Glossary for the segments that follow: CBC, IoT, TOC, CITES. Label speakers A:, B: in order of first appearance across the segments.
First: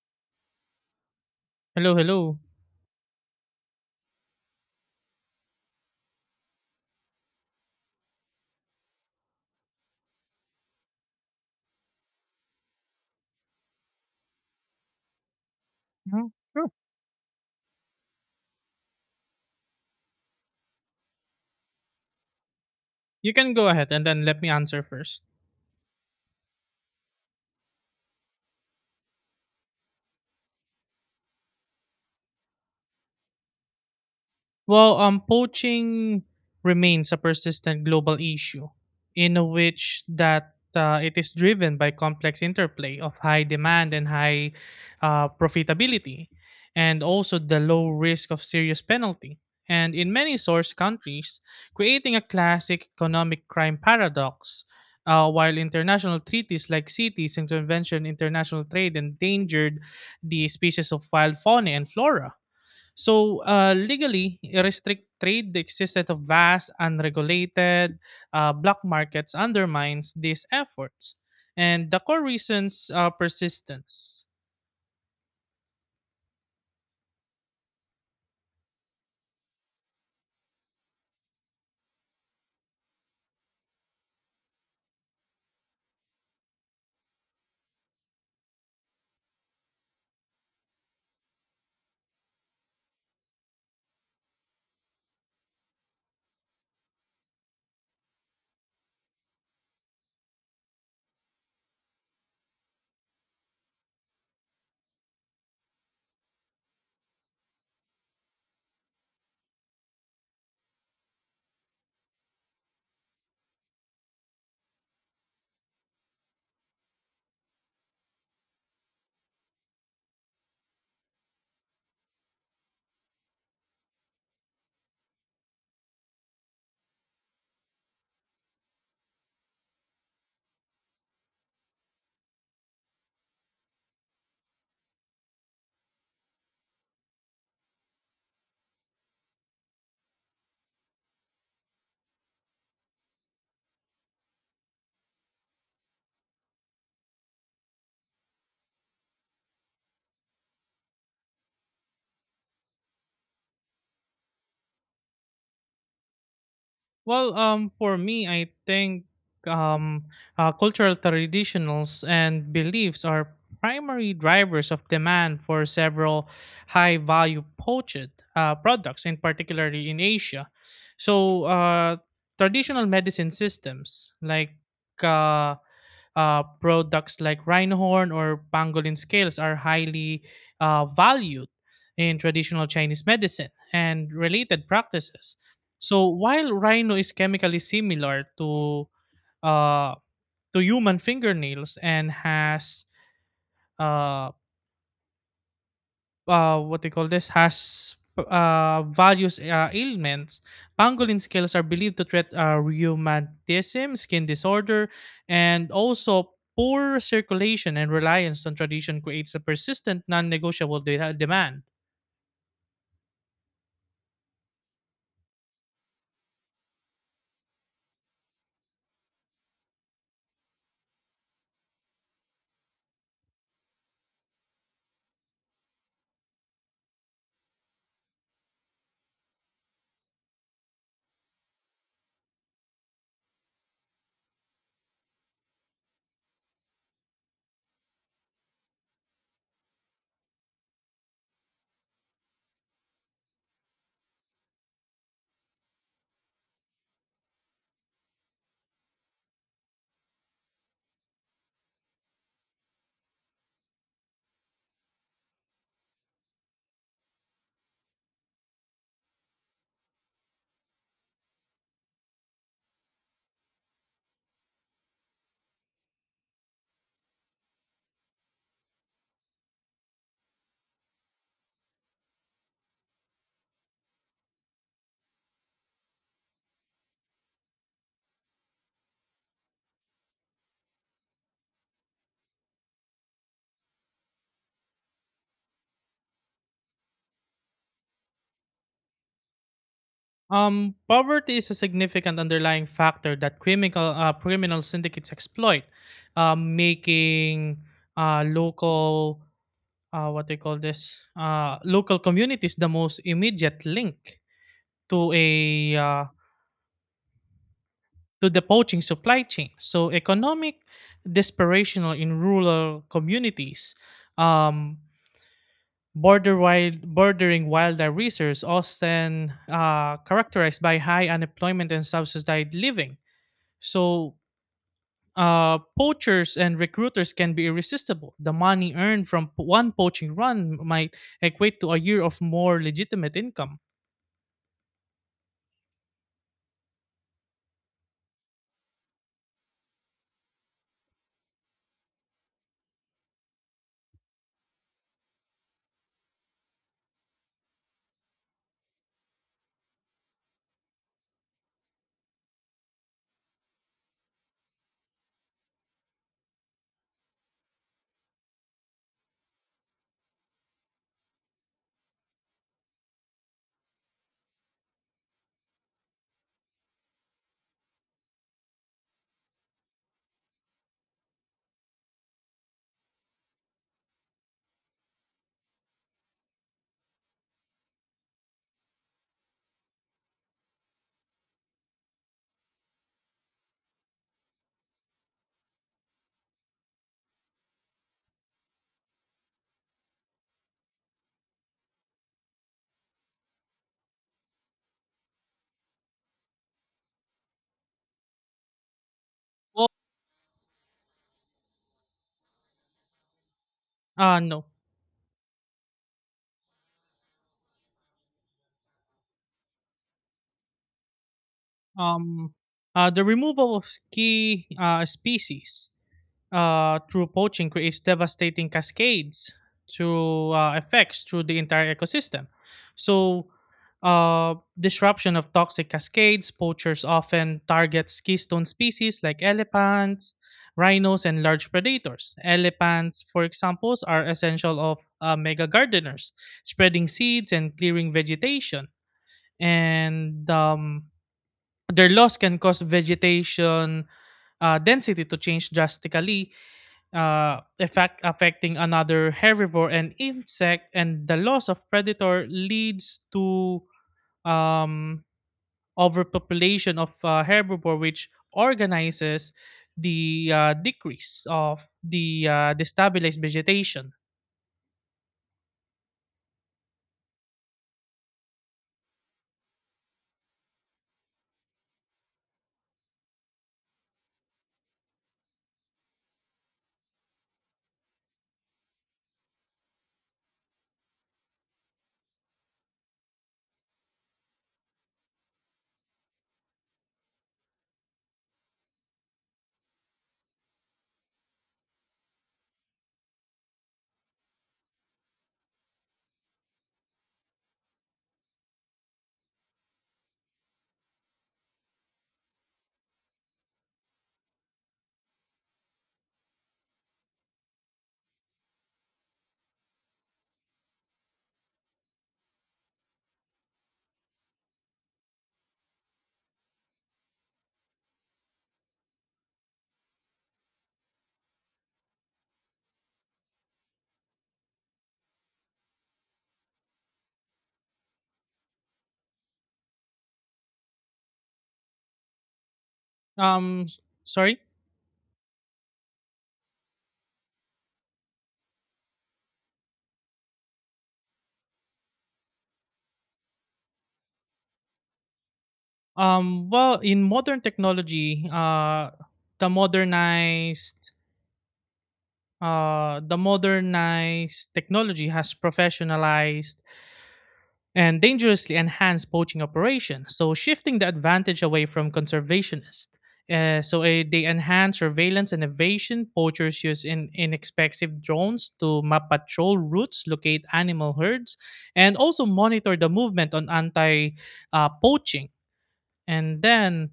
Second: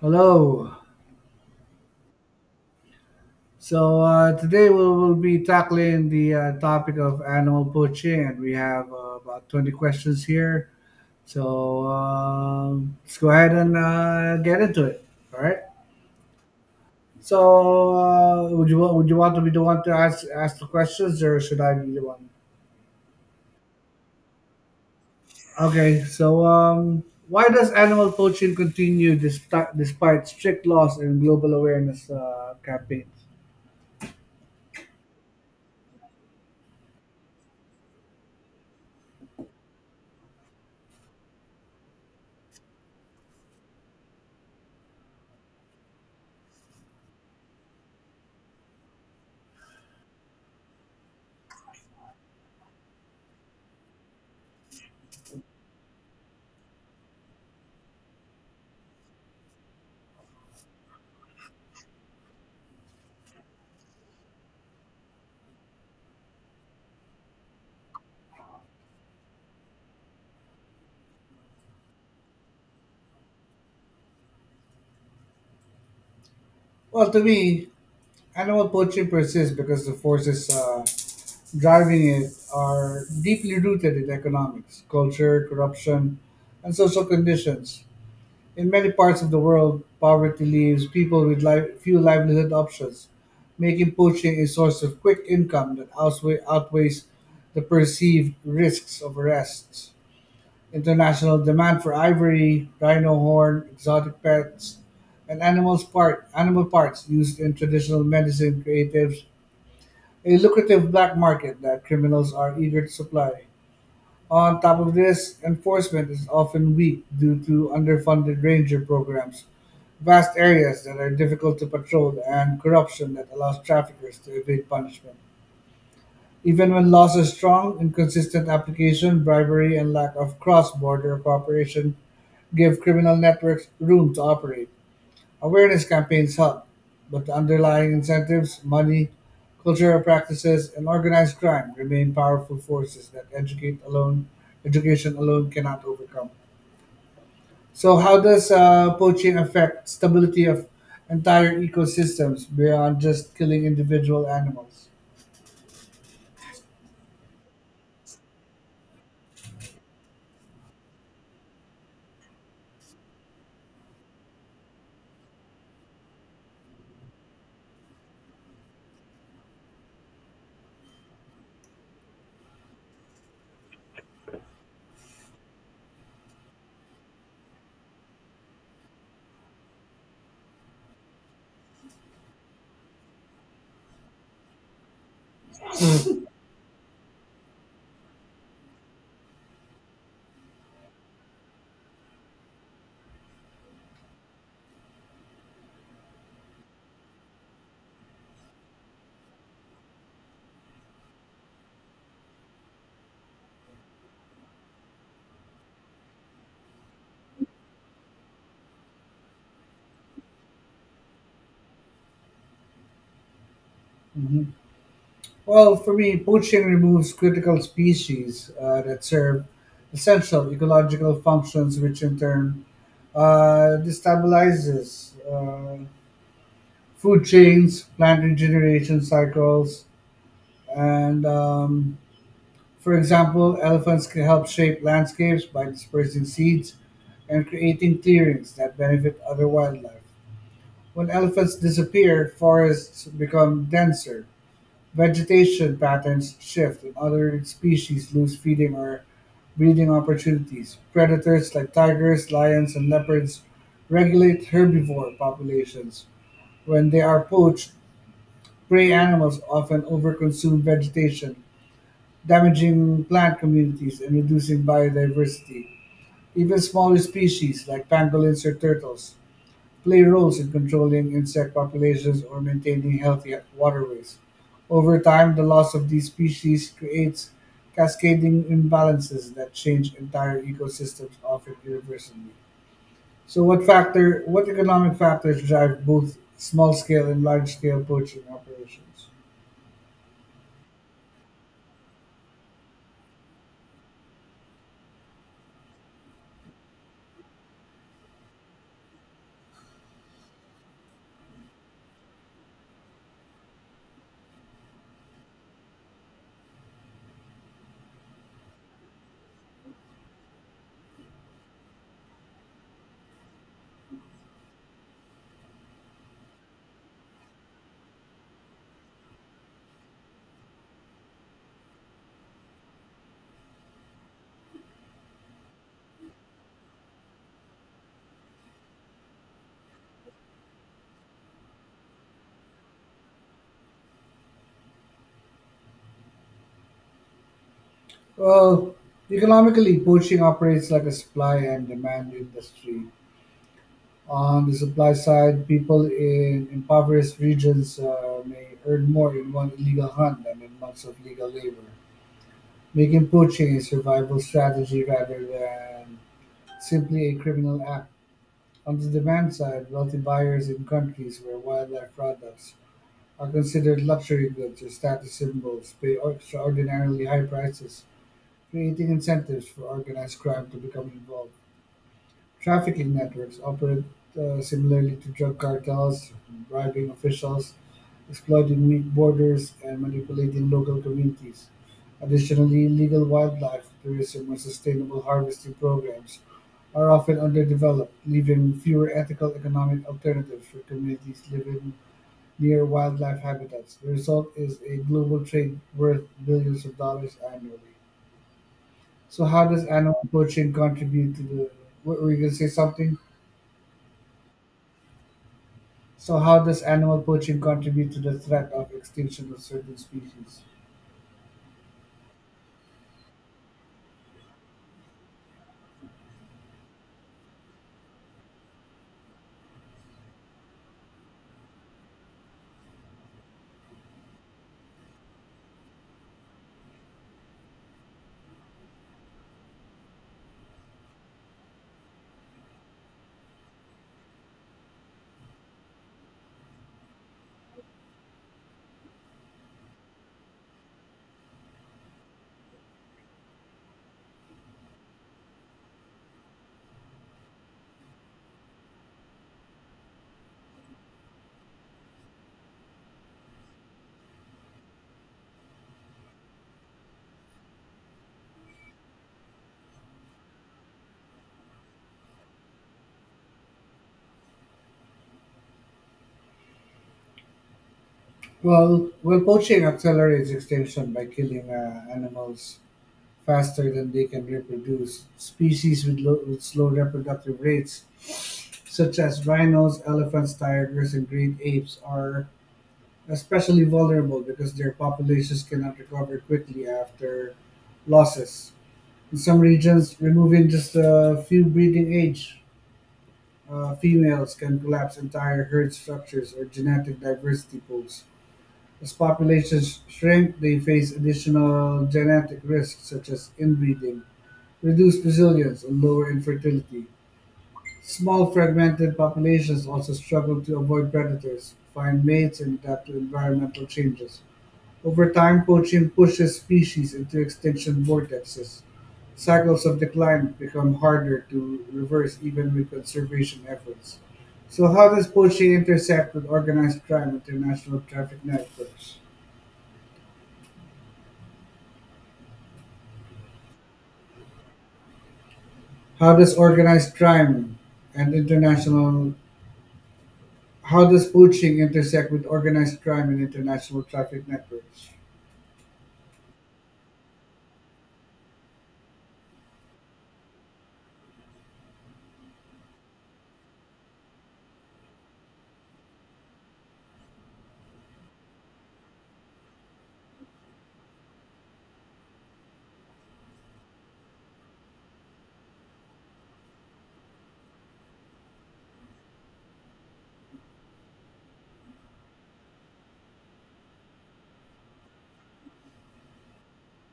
A: Hello.
B: Hello, hello.
A: Today we will be tackling the topic of animal poaching, and we have about 20 questions here. Let's go ahead and get into it. All right.
B: Mhm. Sure.
A: Would you would you want to be the one to ask the questions, or should I be the one?
B: You can go ahead and then let me answer first.
A: Okay. Why does animal poaching continue despite strict laws and global awareness campaigns?
B: Well, poaching remains a persistent global issue, in which that it is driven by complex interplay of high demand and high profitability, and also the low risk of serious penalty. And in many source countries, creating a classic economic crime paradox. While international treaties like CITES and Convention International Trade endangered the species of wild fauna and flora. So, legally, restrict trade, the existence of vast, unregulated black markets undermines these efforts. And the core reasons are persistence.
A: Well, to me, animal poultry persists because the forces driving it are deeply rooted in economics, culture, corruption, and social conditions. In many parts of the world, poverty leaves people with few livelihood options, making poaching a source of quick income that outweighs the perceived risks of arrests. International demand for ivory, rhino horn, exotic pets, and animals part animal parts used in traditional medicine creatives a lucrative black market that criminals are eager to supply. On top of this, enforcement is often weak due to underfunded ranger programs, vast areas that are difficult to patrol, and corruption that allows traffickers to evade punishment. Even when laws are strong, inconsistent application, bribery, and lack of cross border cooperation give criminal networks room to operate. Awareness campaigns help, but the underlying incentives, money, cultural practices, and organized crime remain powerful forces that educate alone, education alone cannot overcome. So, how does poaching affect stability of entire ecosystems beyond just killing individual animals?
B: Well, for me, I think um, cultural traditionals and beliefs are primary drivers of demand for several high-value poached products, in particularly in Asia. So, traditional medicine systems like uh, products like rhinehorn or pangolin scales are highly valued in traditional Chinese medicine and related practices. So while rhino is chemically similar uh, to human fingernails and has uh, what they call this has various ailments. Pangolin scales are believed to treat rheumatism, skin disorder, and also poor circulation and reliance on tradition creates a persistent, non-negotiable demand.
A: Mhm. Well, for me, poaching removes critical species that serve essential ecological functions, which in turn destabilizes food chains, plant regeneration cycles, and for example, elephants can help shape landscapes by dispersing seeds and creating clearings that benefit other wildlife. When elephants disappear, forests become denser, vegetation patterns shift, and other species lose feeding or breeding opportunities. Predators like tigers, lions, and leopards regulate herbivore populations. When they are poached, prey animals often overconsume vegetation, damaging plant communities and reducing biodiversity. Even smaller species, like pangolins or turtles, play roles in controlling insect populations or maintaining healthy waterways. Over time, the loss of these species creates cascading imbalances that change entire ecosystems, often irreversibly. So, what economic factors drive both small-scale and large-scale poaching operations?
B: Poverty is a significant underlying factor that criminal syndicates exploit, making local what they call this local communities the most immediate link to a to the poaching supply chain. So economic desperation in rural communities, um, bordering wildlife reserves, often characterized by high unemployment and subsidized living. So poachers and recruiters can be irresistible. The money earned from one poaching run might equate to a year of more legitimate income.
A: Well, economically, poaching operates like a supply and demand industry. On the supply side, people in impoverished regions may earn more in one illegal hunt than in months of legal labor, making poaching a survival strategy rather than simply a criminal act. On the demand side, wealthy buyers in countries where wildlife products are considered luxury goods or status symbols pay extraordinarily high prices, creating incentives for organized crime to become involved. Trafficking networks operate similarly to drug cartels, bribing officials, exploiting weak borders, and manipulating local communities. Additionally, illegal wildlife tourism and sustainable harvesting programs are often underdeveloped, leaving fewer ethical economic alternatives for communities living near wildlife habitats. The result is a global trade worth billions of dollars annually. So how does
B: Well,
A: animal poaching contribute to the? What were you gonna say something?
B: no.
A: So how does animal poaching contribute to the threat of extinction of certain species?
B: um, the removal of key species through poaching creates devastating cascades through effects through the entire ecosystem. So, disruption of toxic cascades, poachers often target keystone species like elephants, rhinos, and large predators. Elephants, for example, are essential of mega gardeners, spreading seeds and clearing vegetation. And their loss can cause vegetation density to change drastically, affecting another herbivore and insect, and the loss of predator leads to um, overpopulation of herbivore, which organizes the decrease of the destabilized vegetation.
A: Well, poaching accelerates extinction by killing animals faster than they can reproduce. Species with, low, with slow reproductive rates, such as rhinos, elephants, tigers, and great apes, are especially vulnerable because their populations cannot recover quickly after losses. In some regions, removing just a few breeding age females can collapse entire herd structures or genetic diversity pools. As populations shrink, they face additional genetic risks such as inbreeding, reduced resilience, and lower infertility. Small fragmented populations also struggle to avoid predators, find mates, and adapt to environmental changes. Over time, poaching pushes species into extinction vortexes; cycles of decline become harder to reverse even with conservation efforts. So how does poaching intersect with organized crime and international traffic networks?
B: Um, sorry.
A: How does organized crime and international How does poaching intersect with organized crime and international traffic networks?
B: Well, in modern technology, the modernized the modernized technology has professionalized and dangerously enhanced poaching operations, so shifting the advantage away from conservationists. They enhance surveillance and evasion. Poachers use inexpensive drones to map patrol routes, locate animal herds, and also monitor the movement on anti-poaching and then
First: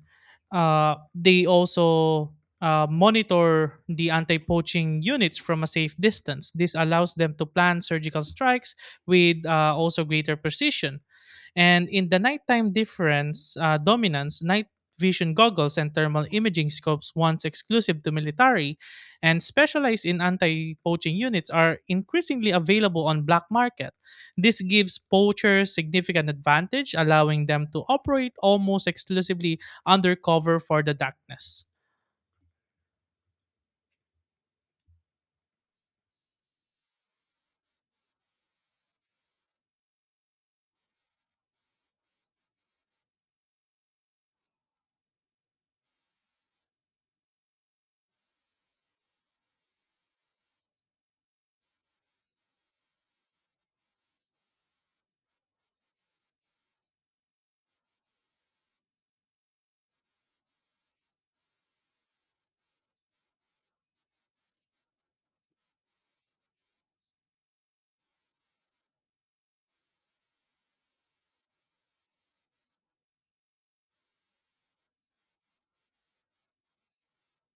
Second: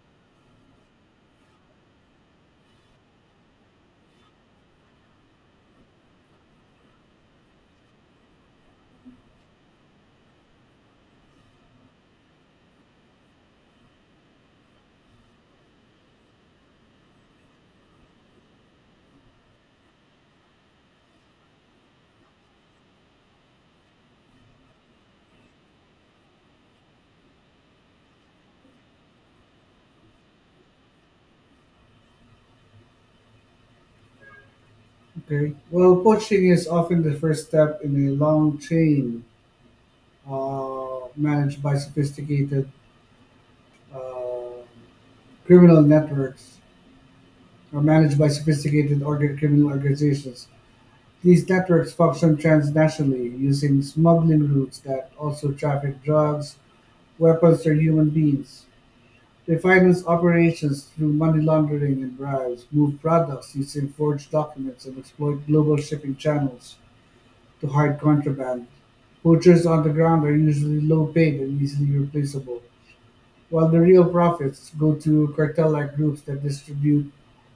B: they also monitor the anti-poaching units from a safe distance. This allows them to plan surgical strikes with also greater precision. And in the nighttime difference dominance, night vision goggles and thermal imaging scopes, once exclusive to military and specialized in anti-poaching units, are increasingly available on black market. This gives poachers significant advantage, allowing them to operate almost exclusively undercover for the darkness.
A: Okay. Well, poaching is often the first step in a long chain managed by sophisticated uh, criminal networks are managed by sophisticated criminal organizations. These networks function transnationally using smuggling routes that also traffic drugs, weapons, or human beings. They finance operations through money laundering and bribes, move products using forged documents, and exploit global shipping channels to hide contraband. Poachers on the ground are usually low paid and easily replaceable, while the real profits go to cartel like groups that distribute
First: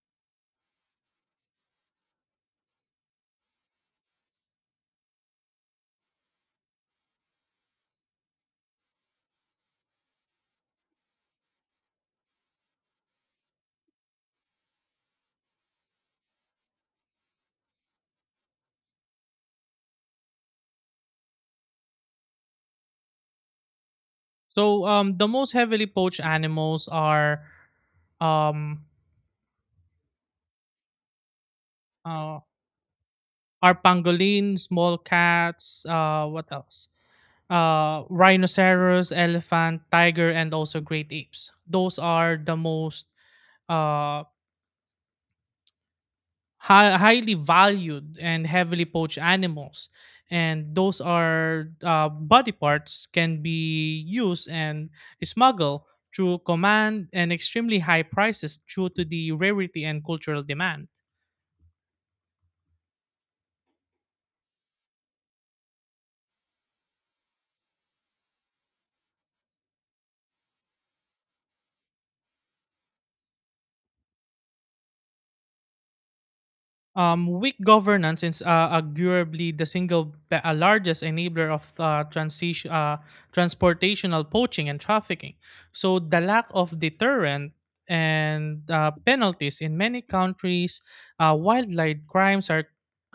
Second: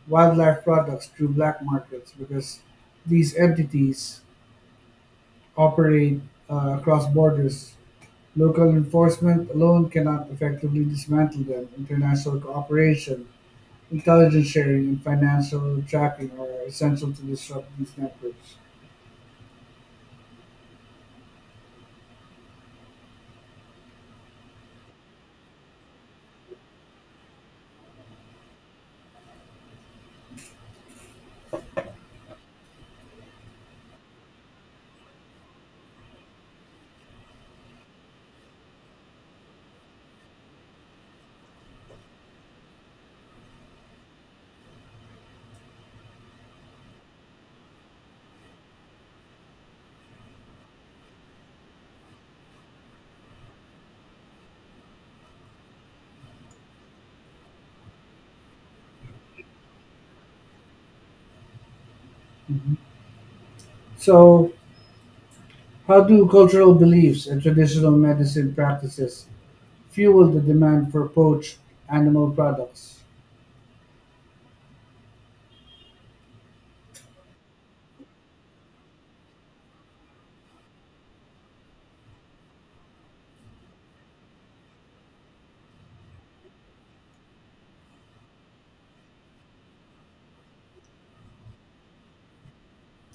A: wildlife products through black markets because these entities operate across borders. Local enforcement alone cannot effectively dismantle them. International cooperation, intelligence sharing, and financial tracking are essential to disrupt these networks.
B: So the most heavily poached animals um, uh, are pangolin, small cats, what else? Rhinoceros, elephant, tiger, and also great apes. Those are the most uh, highly valued and heavily poached animals. And those are body parts can be used and smuggled through command and extremely high prices due to the rarity and cultural demand.
A: So, how do cultural beliefs and traditional medicine practices fuel the demand for poached animal products?
B: Weak governance is arguably the single largest enabler of transportational poaching and trafficking. So the lack of deterrent and penalties in many countries, wildlife crimes are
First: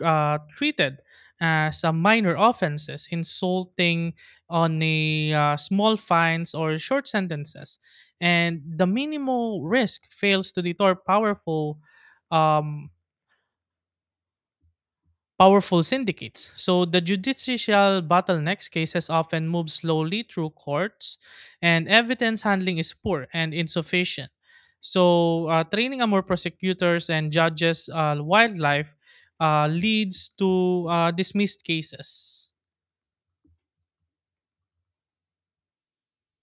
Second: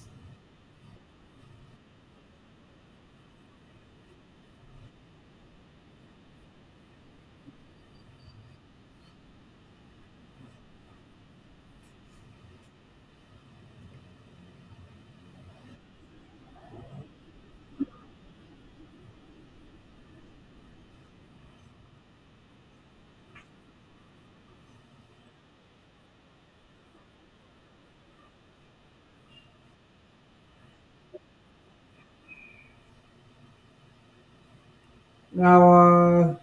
B: treated as a minor offenses, insulting on a small fines or short sentences, and the minimal risk fails to deter powerful. Um, Powerful syndicates. So the judicial bottlenecks cases often move slowly through courts, and evidence handling is poor and insufficient. So training more prosecutors and judges wildlife leads to dismissed cases.
A: Now, uh,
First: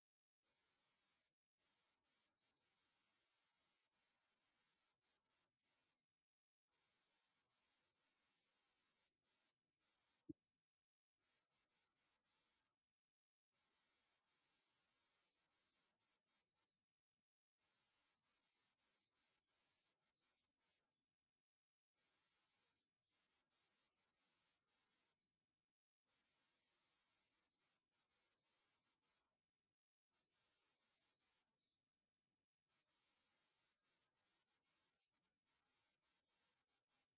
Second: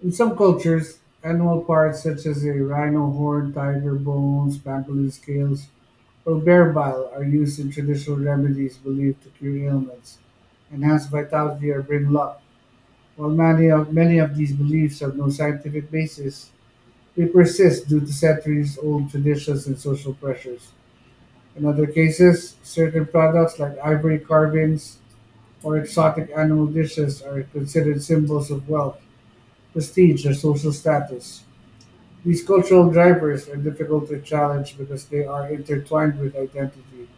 A: In some cultures, animal parts such as a rhino horn, tiger bones, pangolin scales, or bear bile are used in traditional remedies believed to cure ailments, enhance vitality, or bring luck. Many of these beliefs have no scientific basis, they persist due to centuries old traditions and social pressures. In other cases, certain products like ivory carvings or exotic animal dishes are considered symbols of wealth, prestige, or social status. These cultural drivers are difficult to challenge because they are intertwined with identity,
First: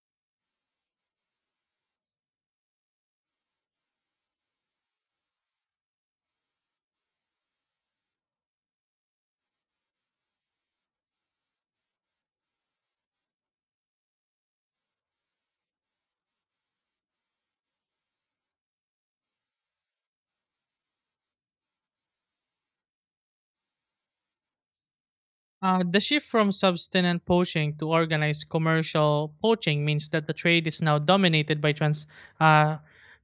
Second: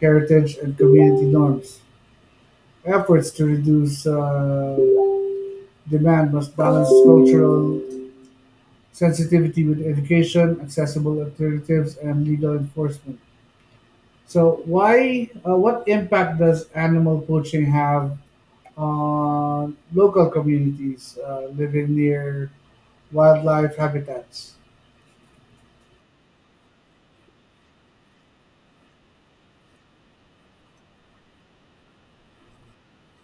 A: heritage, and community norms. Efforts to reduce demand must balance cultural sensitivity with education, accessible alternatives, and legal enforcement. So, why? What impact does animal poaching have on local communities living near wildlife habitats?
B: The shift from subsistence poaching to organized commercial poaching means that the trade is now dominated by uh,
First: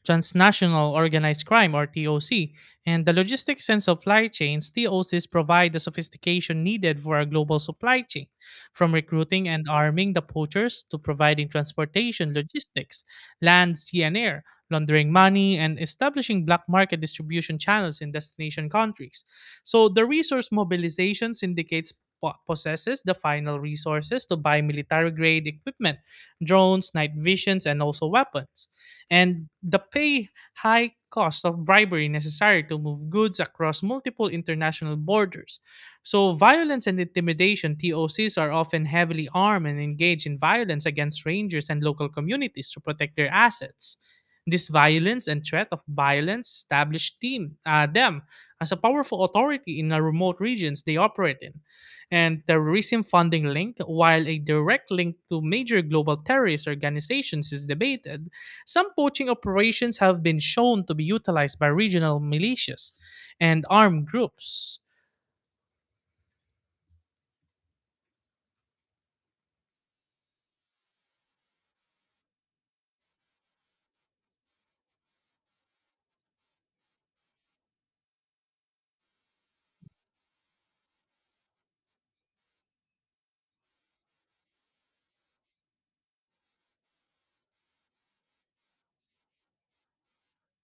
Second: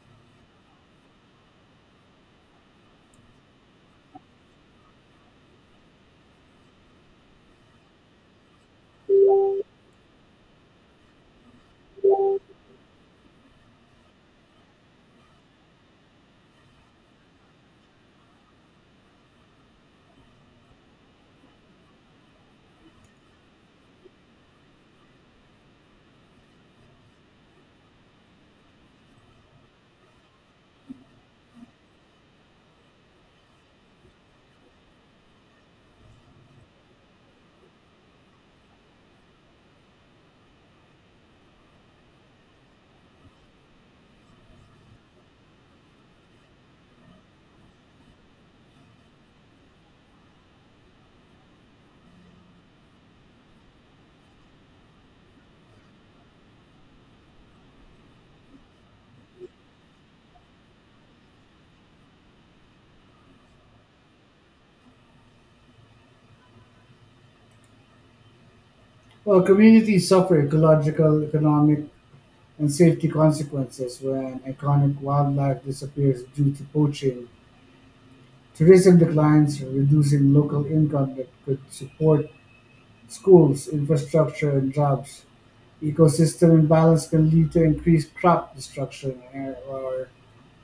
B: transnational organized crime or TOC, and the logistics and supply chains TOCs provide the sophistication needed for a global supply chain, from recruiting and arming the poachers to providing transportation, logistics, land, sea, and air, laundering money, and establishing black market distribution channels in destination countries. So the resource mobilization indicates possesses the final resources to buy military grade equipment, drones, night visions, and also weapons. And the pay high cost of bribery necessary to move goods across multiple international borders. So, violence and intimidation TOCs are often heavily armed and engage in violence against rangers and local communities to protect their assets. This violence and threat of violence establish them as a powerful authority in the remote regions they operate in and the recent funding link, while a direct link to major global terrorist organizations is debated, some poaching operations have been shown to be utilized by regional militias and armed groups.
A: Well, communities suffer ecological, economic, and safety consequences when iconic wildlife disappears due to poaching. Tourism declines, reducing local income that could support schools, infrastructure, and jobs. Ecosystem imbalance can lead to increased crop destruction and- or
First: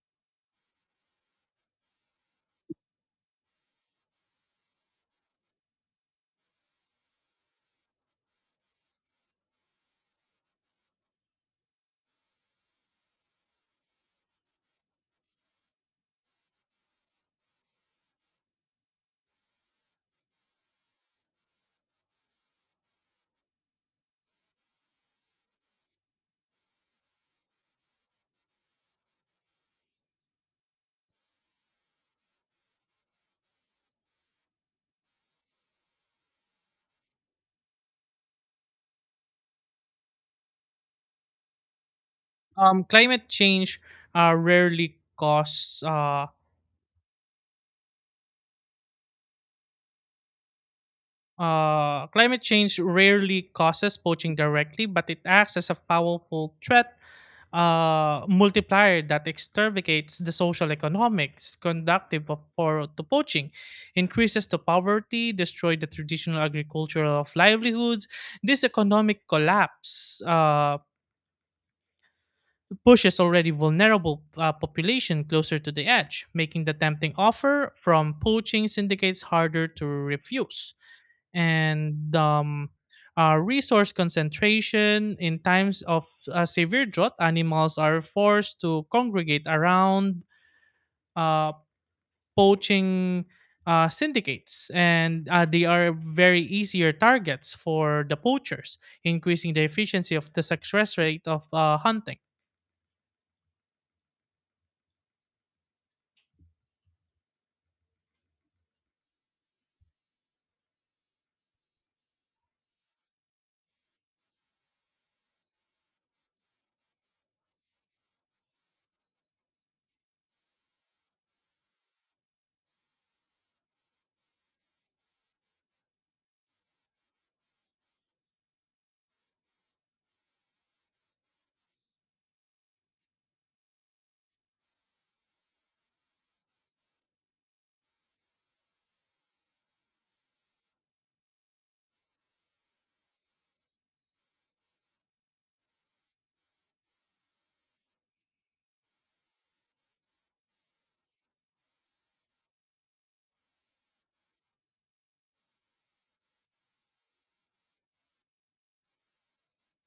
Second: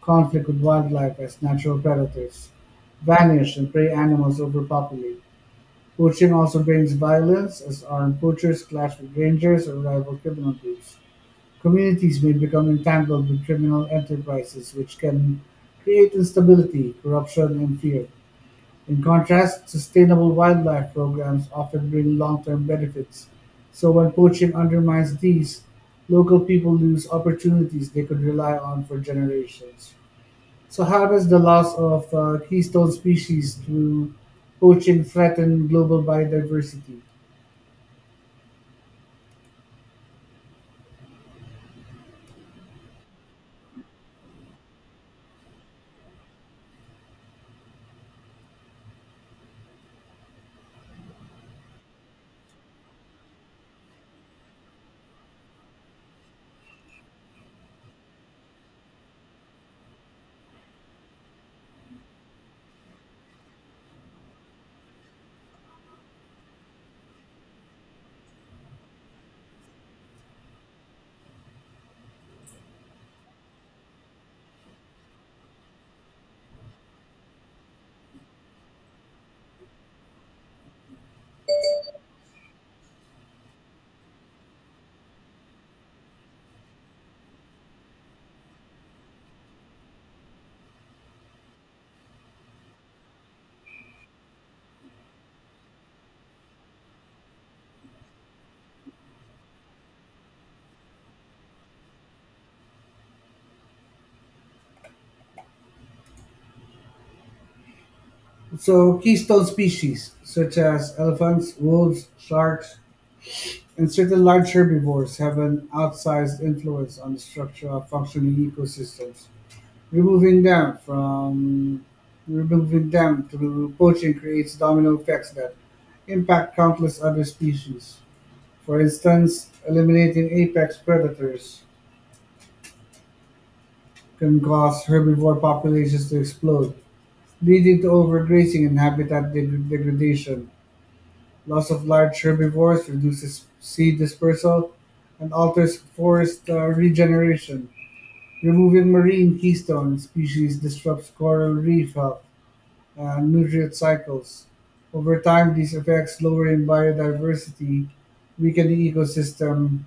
A: conflict with wildlife as natural predators vanish and prey animals overpopulate. Poaching also brings violence as armed poachers clash with rangers or rival criminal groups. Communities may become entangled with criminal enterprises which can create instability, corruption and fear. In contrast, sustainable wildlife programs often bring long-term benefits, so when poaching undermines these, local people lose opportunities they could rely on for generations. So how does the loss of keystone species through poaching threaten global biodiversity?
B: Um, climate change uh, rarely causes uh, Climate change rarely causes poaching directly, but it acts as a powerful threat multiplier that exterminates the social economics conductive for to poaching, increases the poverty, destroy the traditional agricultural of livelihoods. This economic collapse pushes already vulnerable population closer to the edge, making the tempting offer from poaching syndicates harder to refuse and resource concentration in times of severe drought animals are forced to congregate around uh, poaching syndicates and they are very easier targets for the poachers increasing the efficiency of the success rate of hunting
A: So keystone species such as elephants, wolves, sharks, and certain large herbivores have an outsized influence on the structure of functioning ecosystems. Removing them from Removing them through poaching creates domino effects that impact countless other species. For instance, eliminating apex predators can cause herbivore populations to explode, leading to overgrazing and habitat degradation. Loss of large herbivores reduces seed dispersal and alters forest regeneration. Removing marine keystone species disrupts coral reef health and nutrient cycles. Over time, these effects lowering biodiversity, weakening ecosystem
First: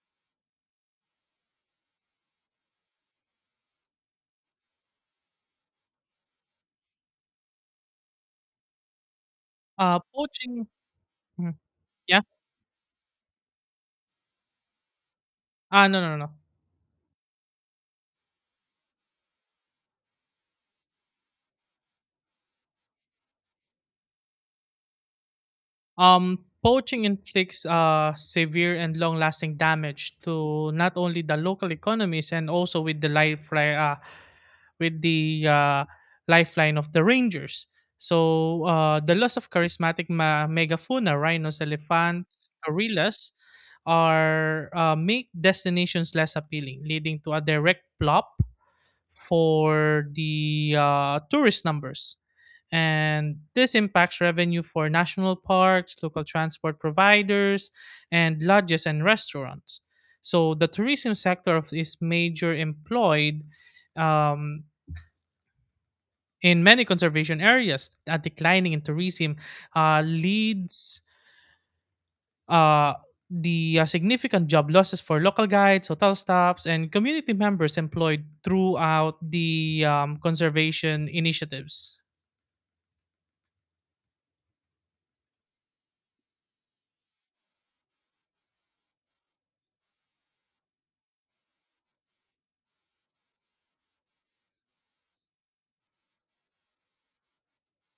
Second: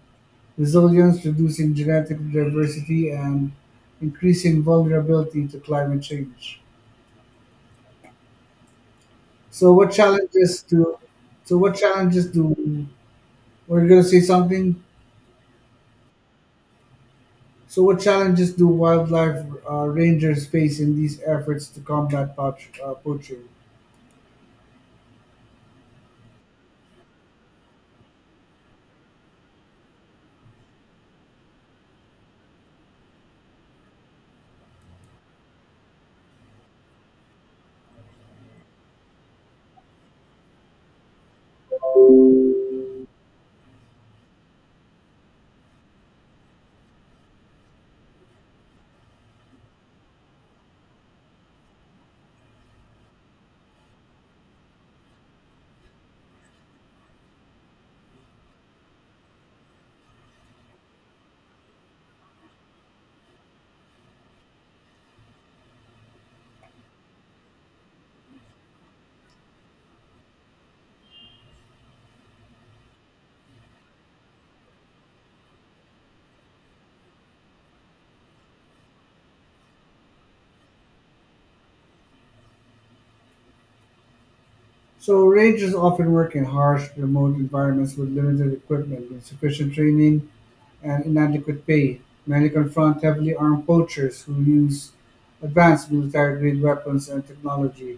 A: resilience, reducing genetic diversity, and increasing vulnerability to climate change. So, what challenges
B: poaching.
A: do?
B: Mhm.
A: So, what
B: Yeah.
A: challenges do? We're gonna say something.
B: Ah, no.
A: So, what challenges do wildlife rangers face in these efforts to combat poaching?
B: Um, Poaching inflicts severe and long-lasting damage to not only the local economies and also with the with the uh, lifeline of the rangers. So the loss of charismatic megafauna, rhinos, elephants, gorillas, are make destinations less appealing, leading to a direct plop for the tourist numbers. And this impacts revenue for national parks, local transport providers, and lodges and restaurants. So the tourism is major employed um, in many conservation areas. A declining in tourism leads uh, the significant job losses for local guides, hotel staffs, and community members employed throughout the conservation initiatives.
A: So, rangers often work in harsh, remote environments with limited equipment, insufficient training, and inadequate pay. Many confront heavily armed poachers who use advanced military grade weapons and technology.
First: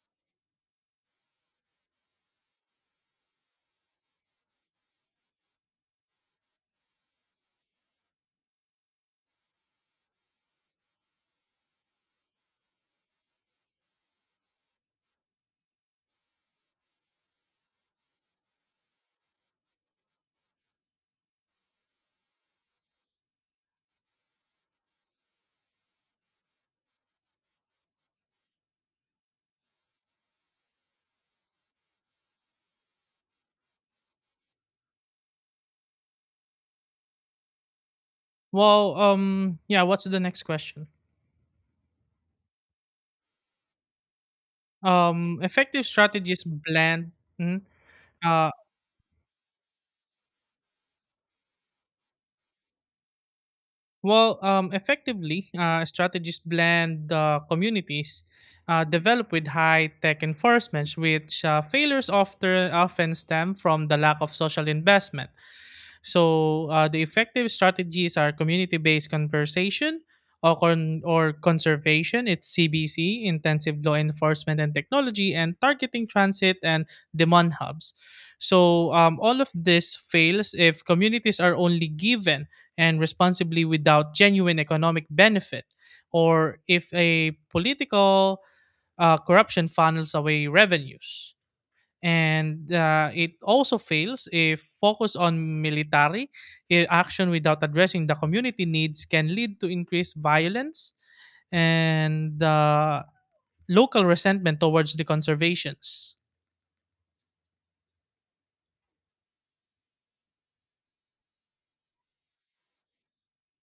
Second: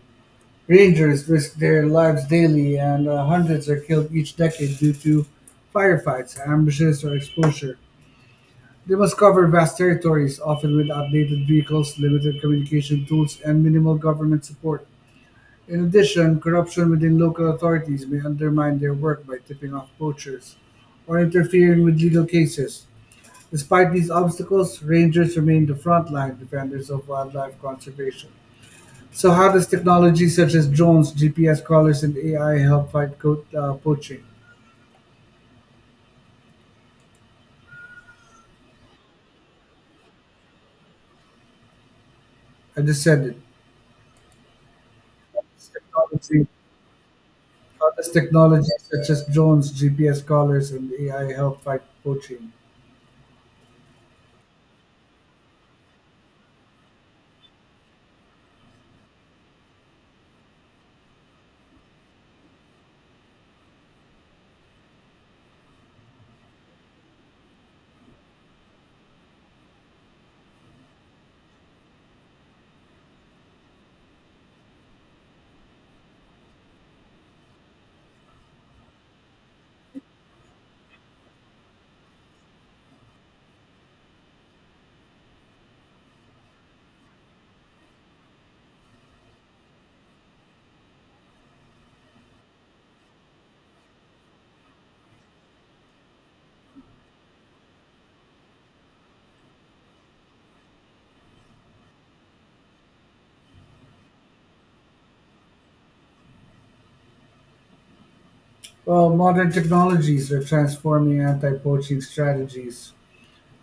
A: Rangers risk their lives daily, and hundreds are killed each decade due to firefights, ambushes, or exposure. They must cover vast territories, often with outdated vehicles, limited communication tools, and minimal government support. In addition, corruption within local authorities may undermine their work by tipping off poachers or interfering with legal cases. Despite these obstacles, rangers remain the frontline defenders of wildlife conservation. So, how does technology such as drones, GPS collars, and AI help fight poaching?
B: Well, yeah. What's the next question?
A: I just said it. It's
B: Effective strategies
A: technology.
B: blend. Mhm.
A: This
B: Uh,
A: technology, such as drones, GPS collars, and AI, help fight poaching.
B: Strategies blend communities developed with high tech enforcements, which failures often stem from the lack of social investment. So the effective strategies are community-based conversation or, con- or conservation. It's CBC, intensive law enforcement and technology, and targeting transit and demand hubs. So all of this fails if communities are only given and responsibly without genuine economic benefit, or if a political corruption funnels away revenues and it also fails if focus on military action without addressing the community needs can lead to increased violence and local resentment towards the conservations.
A: Well, modern technologies are transforming anti-poaching strategies,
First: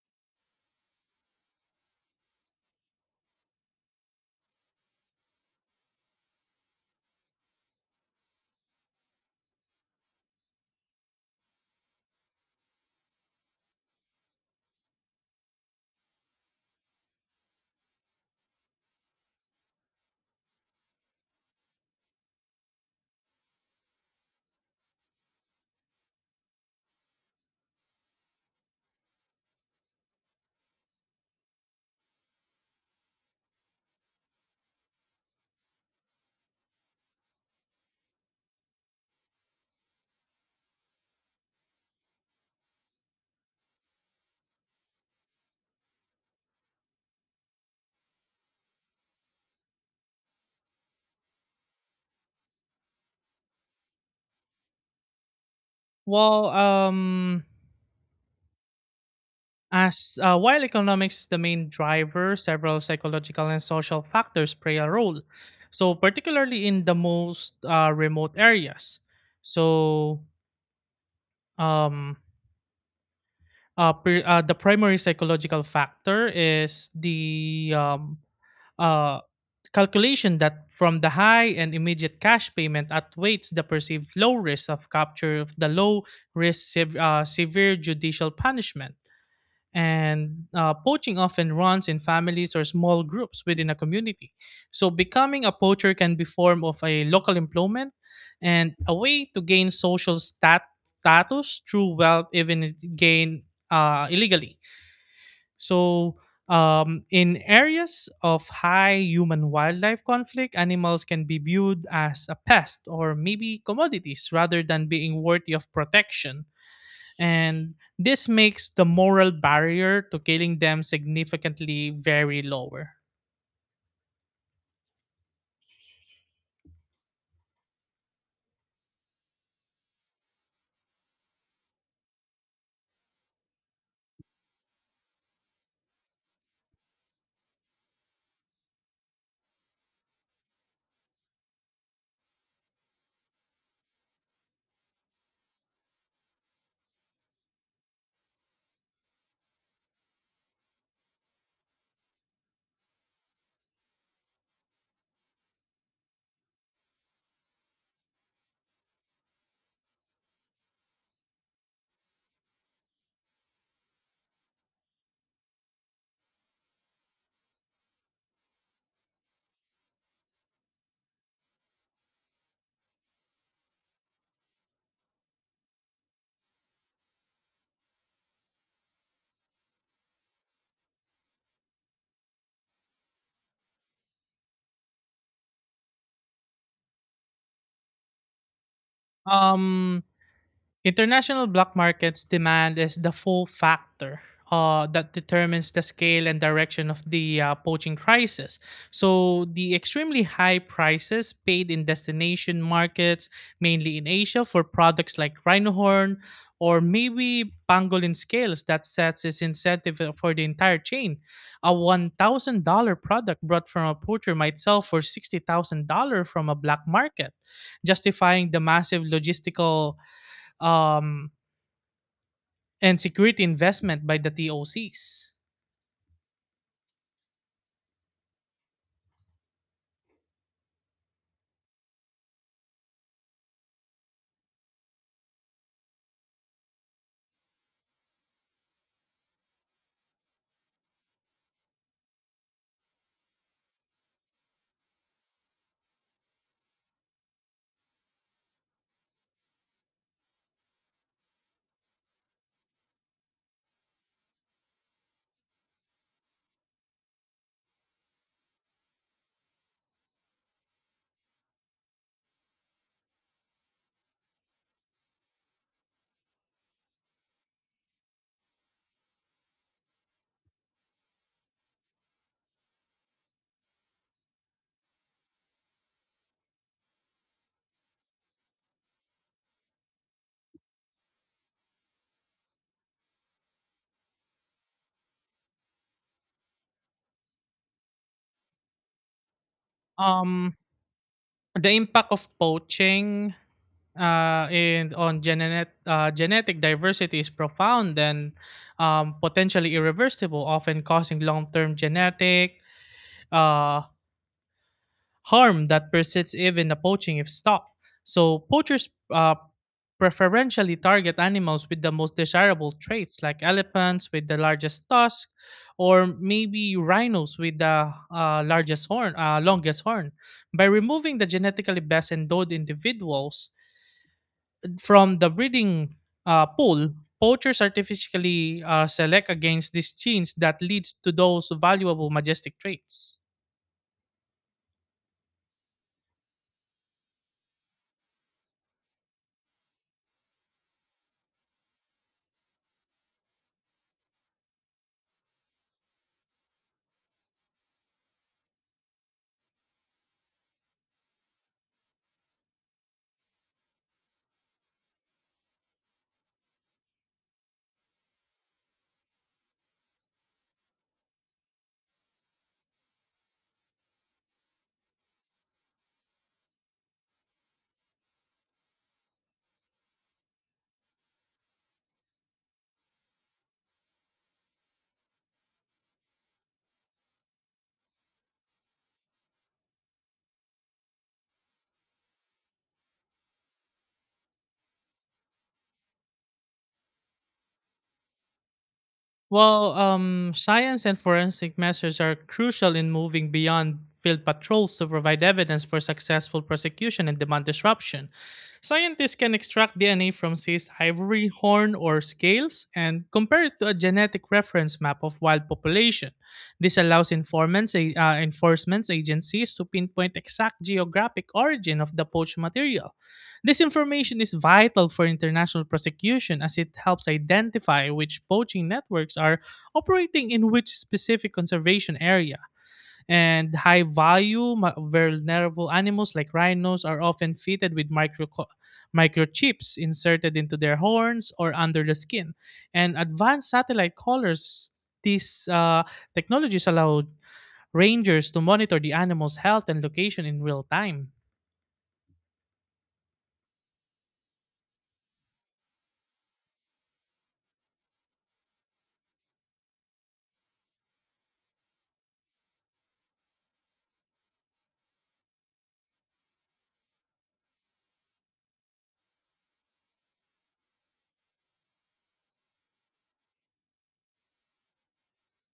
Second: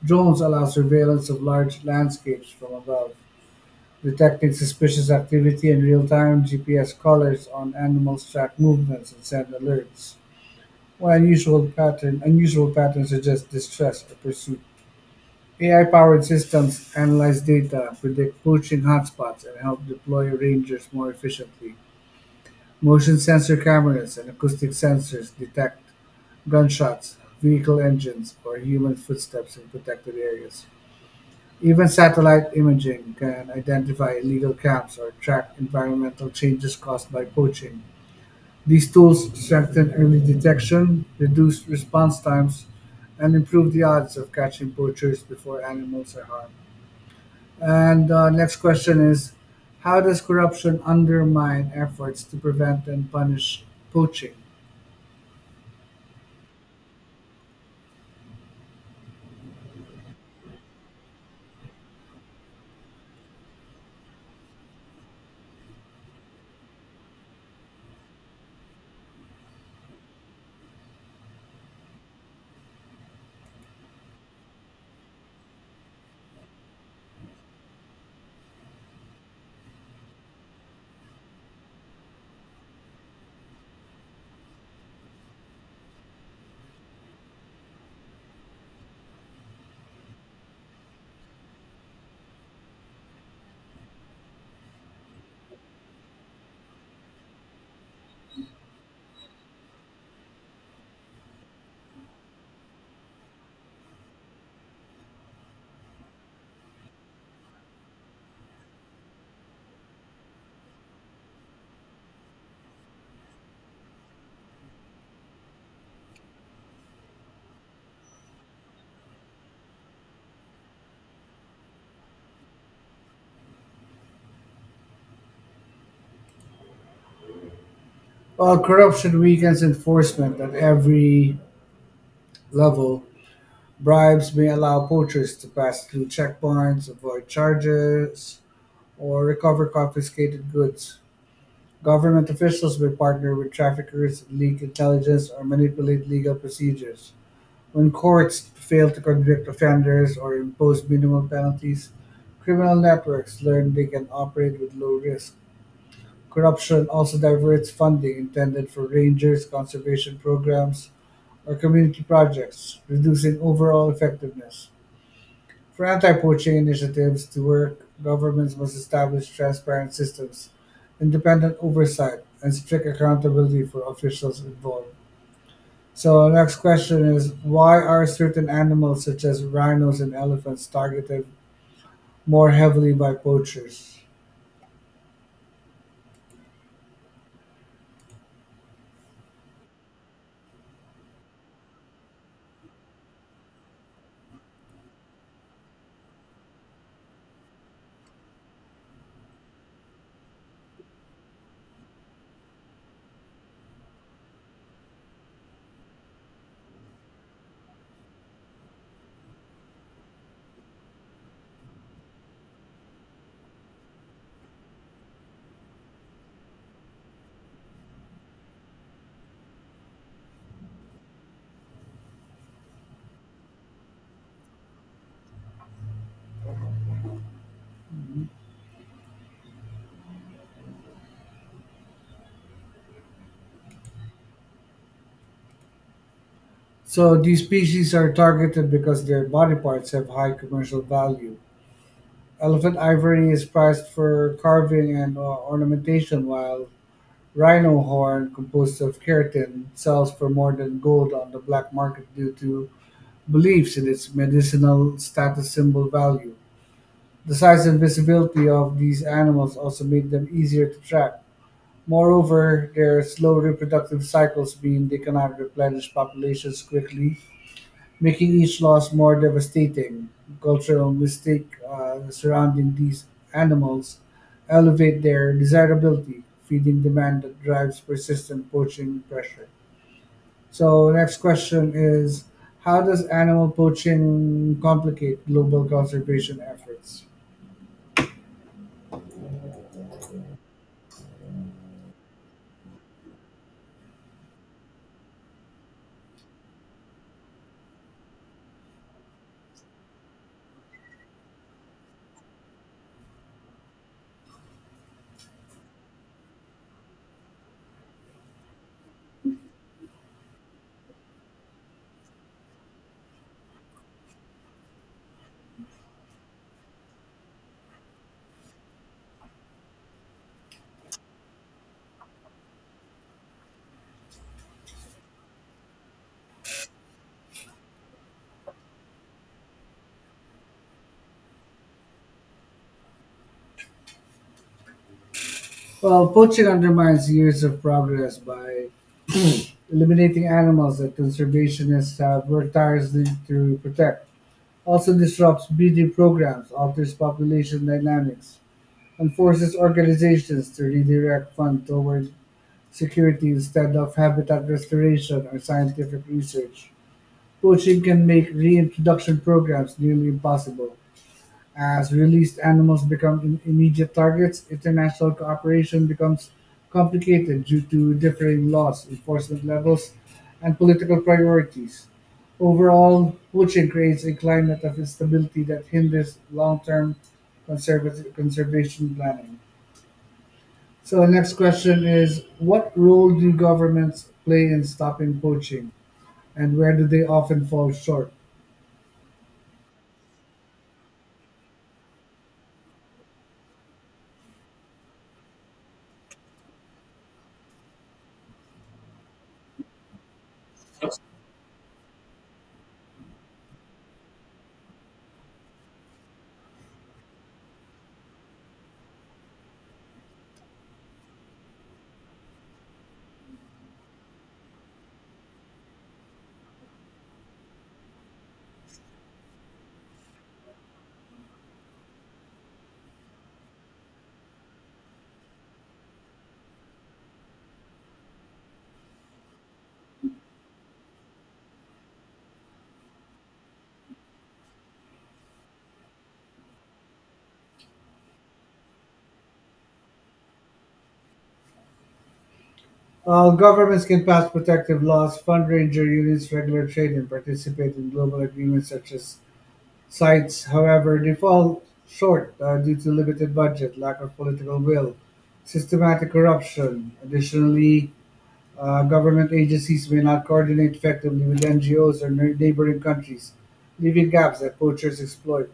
A: drones allow surveillance of large landscapes from above, detecting suspicious activity in real time. GPS collars on animals track movements and send alerts. While unusual patterns suggest distress or pursuit. AI-powered systems analyze data, predict poaching hotspots, and help deploy rangers more efficiently. Motion sensor cameras and acoustic sensors detect gunshots, vehicle engines, or human footsteps in protected areas. Even satellite imaging can identify illegal camps or track environmental changes caused by poaching. These tools strengthen early detection, reduce response times, and improve the odds of catching poachers before animals are harmed. And next question is, how does corruption undermine efforts to prevent and punish poaching?
B: Well, as while economics is the main driver, several psychological and social factors play a role. So, particularly in the most remote areas. So, um, the primary psychological factor is the uh, calculation that from the high and immediate cash payment outweighs the perceived low risk of capture of the severe judicial punishment. And poaching often runs in families or small groups within a community. So becoming a poacher can be form of a local employment and a way to gain social status through wealth, even if gain illegally. So in areas of high human wildlife conflict, animals can be viewed as a pest or maybe commodities rather than being worthy of protection and this makes the moral barrier to killing them significantly very lower.
A: While corruption weakens enforcement at every level, bribes may allow poachers to pass through checkpoints, avoid charges, or recover confiscated goods. Government officials may partner with traffickers, leak intelligence, or manipulate legal procedures. When courts fail to convict offenders or impose minimal penalties, criminal networks learn they can operate with low risk. Corruption also diverts funding intended for rangers, conservation programs, or community projects, reducing overall effectiveness. For anti-poaching initiatives to work, governments must establish transparent systems, independent oversight, and strict accountability for officials involved. So, next question is, why are certain animals such as rhinos and elephants targeted more heavily by poachers?
B: Um International black markets demand is the full factor that determines the scale and direction of the poaching crisis. So, the extremely high prices paid in destination markets, mainly in Asia, for products like rhino horn or maybe pangolin scales that sets its incentive for the entire chain. A $1,000 product brought from a poacher might sell for $60,000 from a black market, justifying the massive logistical um, and security investment by the TOCs.
A: So, these species are targeted because their body parts have high commercial value. Elephant ivory is prized for carving and ornamentation, while rhino horn, composed of keratin, sells for more than gold on the black market due to beliefs in its medicinal status symbol value. The size and visibility of these animals also made them easier to track. Moreover, their slow reproductive cycles mean they cannot replenish populations quickly, making each loss more devastating. Cultural mistake surrounding these animals elevate their desirability, feeding demand that drives persistent poaching pressure. So next question is, how does animal poaching complicate global conservation efforts?
B: Um, the impact of poaching and on genetic diversity is profound and potentially irreversible, often causing long-term genetic uh, harm that persists even poaching if stopped. So poachers preferentially target animals with the most desirable traits, like elephants with the largest tusk, or maybe rhinos with the longest horn. By removing the genetically best endowed individuals from the breeding pool, poachers artificially select against these genes that leads to those valuable majestic traits.
A: Well, poaching undermines years of progress by eliminating animals that conservationists have worked tirelessly to protect. Also disrupts breeding programs, alters population dynamics, and forces organizations to redirect funds toward security instead of habitat restoration or scientific research. Poaching can make reintroduction programs nearly impossible. As released animals become immediate targets, international cooperation becomes complicated due to differing laws, enforcement levels, and political priorities. Overall, poaching creates a climate of instability that hinders long-term conservation planning. So, the next question is: what role do governments play in stopping poaching, and where do they often fall short?
B: Well, science and forensic methods are crucial in moving beyond field patrols to provide evidence for successful prosecution and demand disruption. Scientists can extract DNA from seized ivory horn or scales and compare it to a genetic reference map of wild population. This allows informants, enforcement agencies to pinpoint exact geographic origin of the poached material. This information is vital for international prosecution as it helps identify which poaching networks are operating in which specific conservation area. And high value, vulnerable animals like rhinos are often fitted with microchips inserted into their horns or under the skin. And advanced satellite collars, these technologies allow rangers to monitor the animal's health and location in real time.
A: Governments can pass protective laws, fund ranger units, regular trade, and participate in global agreements such as sites. However, they fall short due to limited budget, lack of political will, systematic corruption. Additionally, government agencies may not coordinate effectively with NGOs or neighboring countries, leaving gaps that poachers exploit.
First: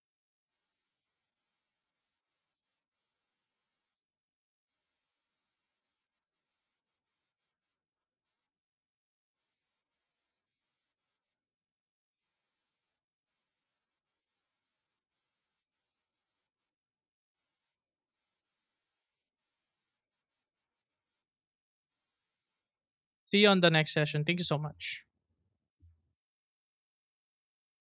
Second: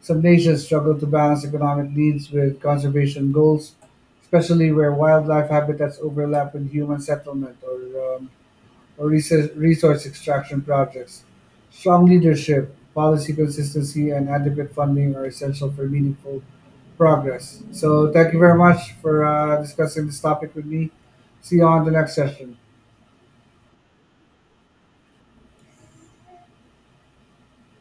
A: Some nations struggle to balance economic needs with conservation goals, especially where wildlife habitats overlap with human settlement or, resource extraction projects. Strong leadership, policy consistency, and adequate funding are essential for meaningful progress. So, thank you very much for discussing this topic with me. See you on the next session.
B: See you on the next session. Thank you so much.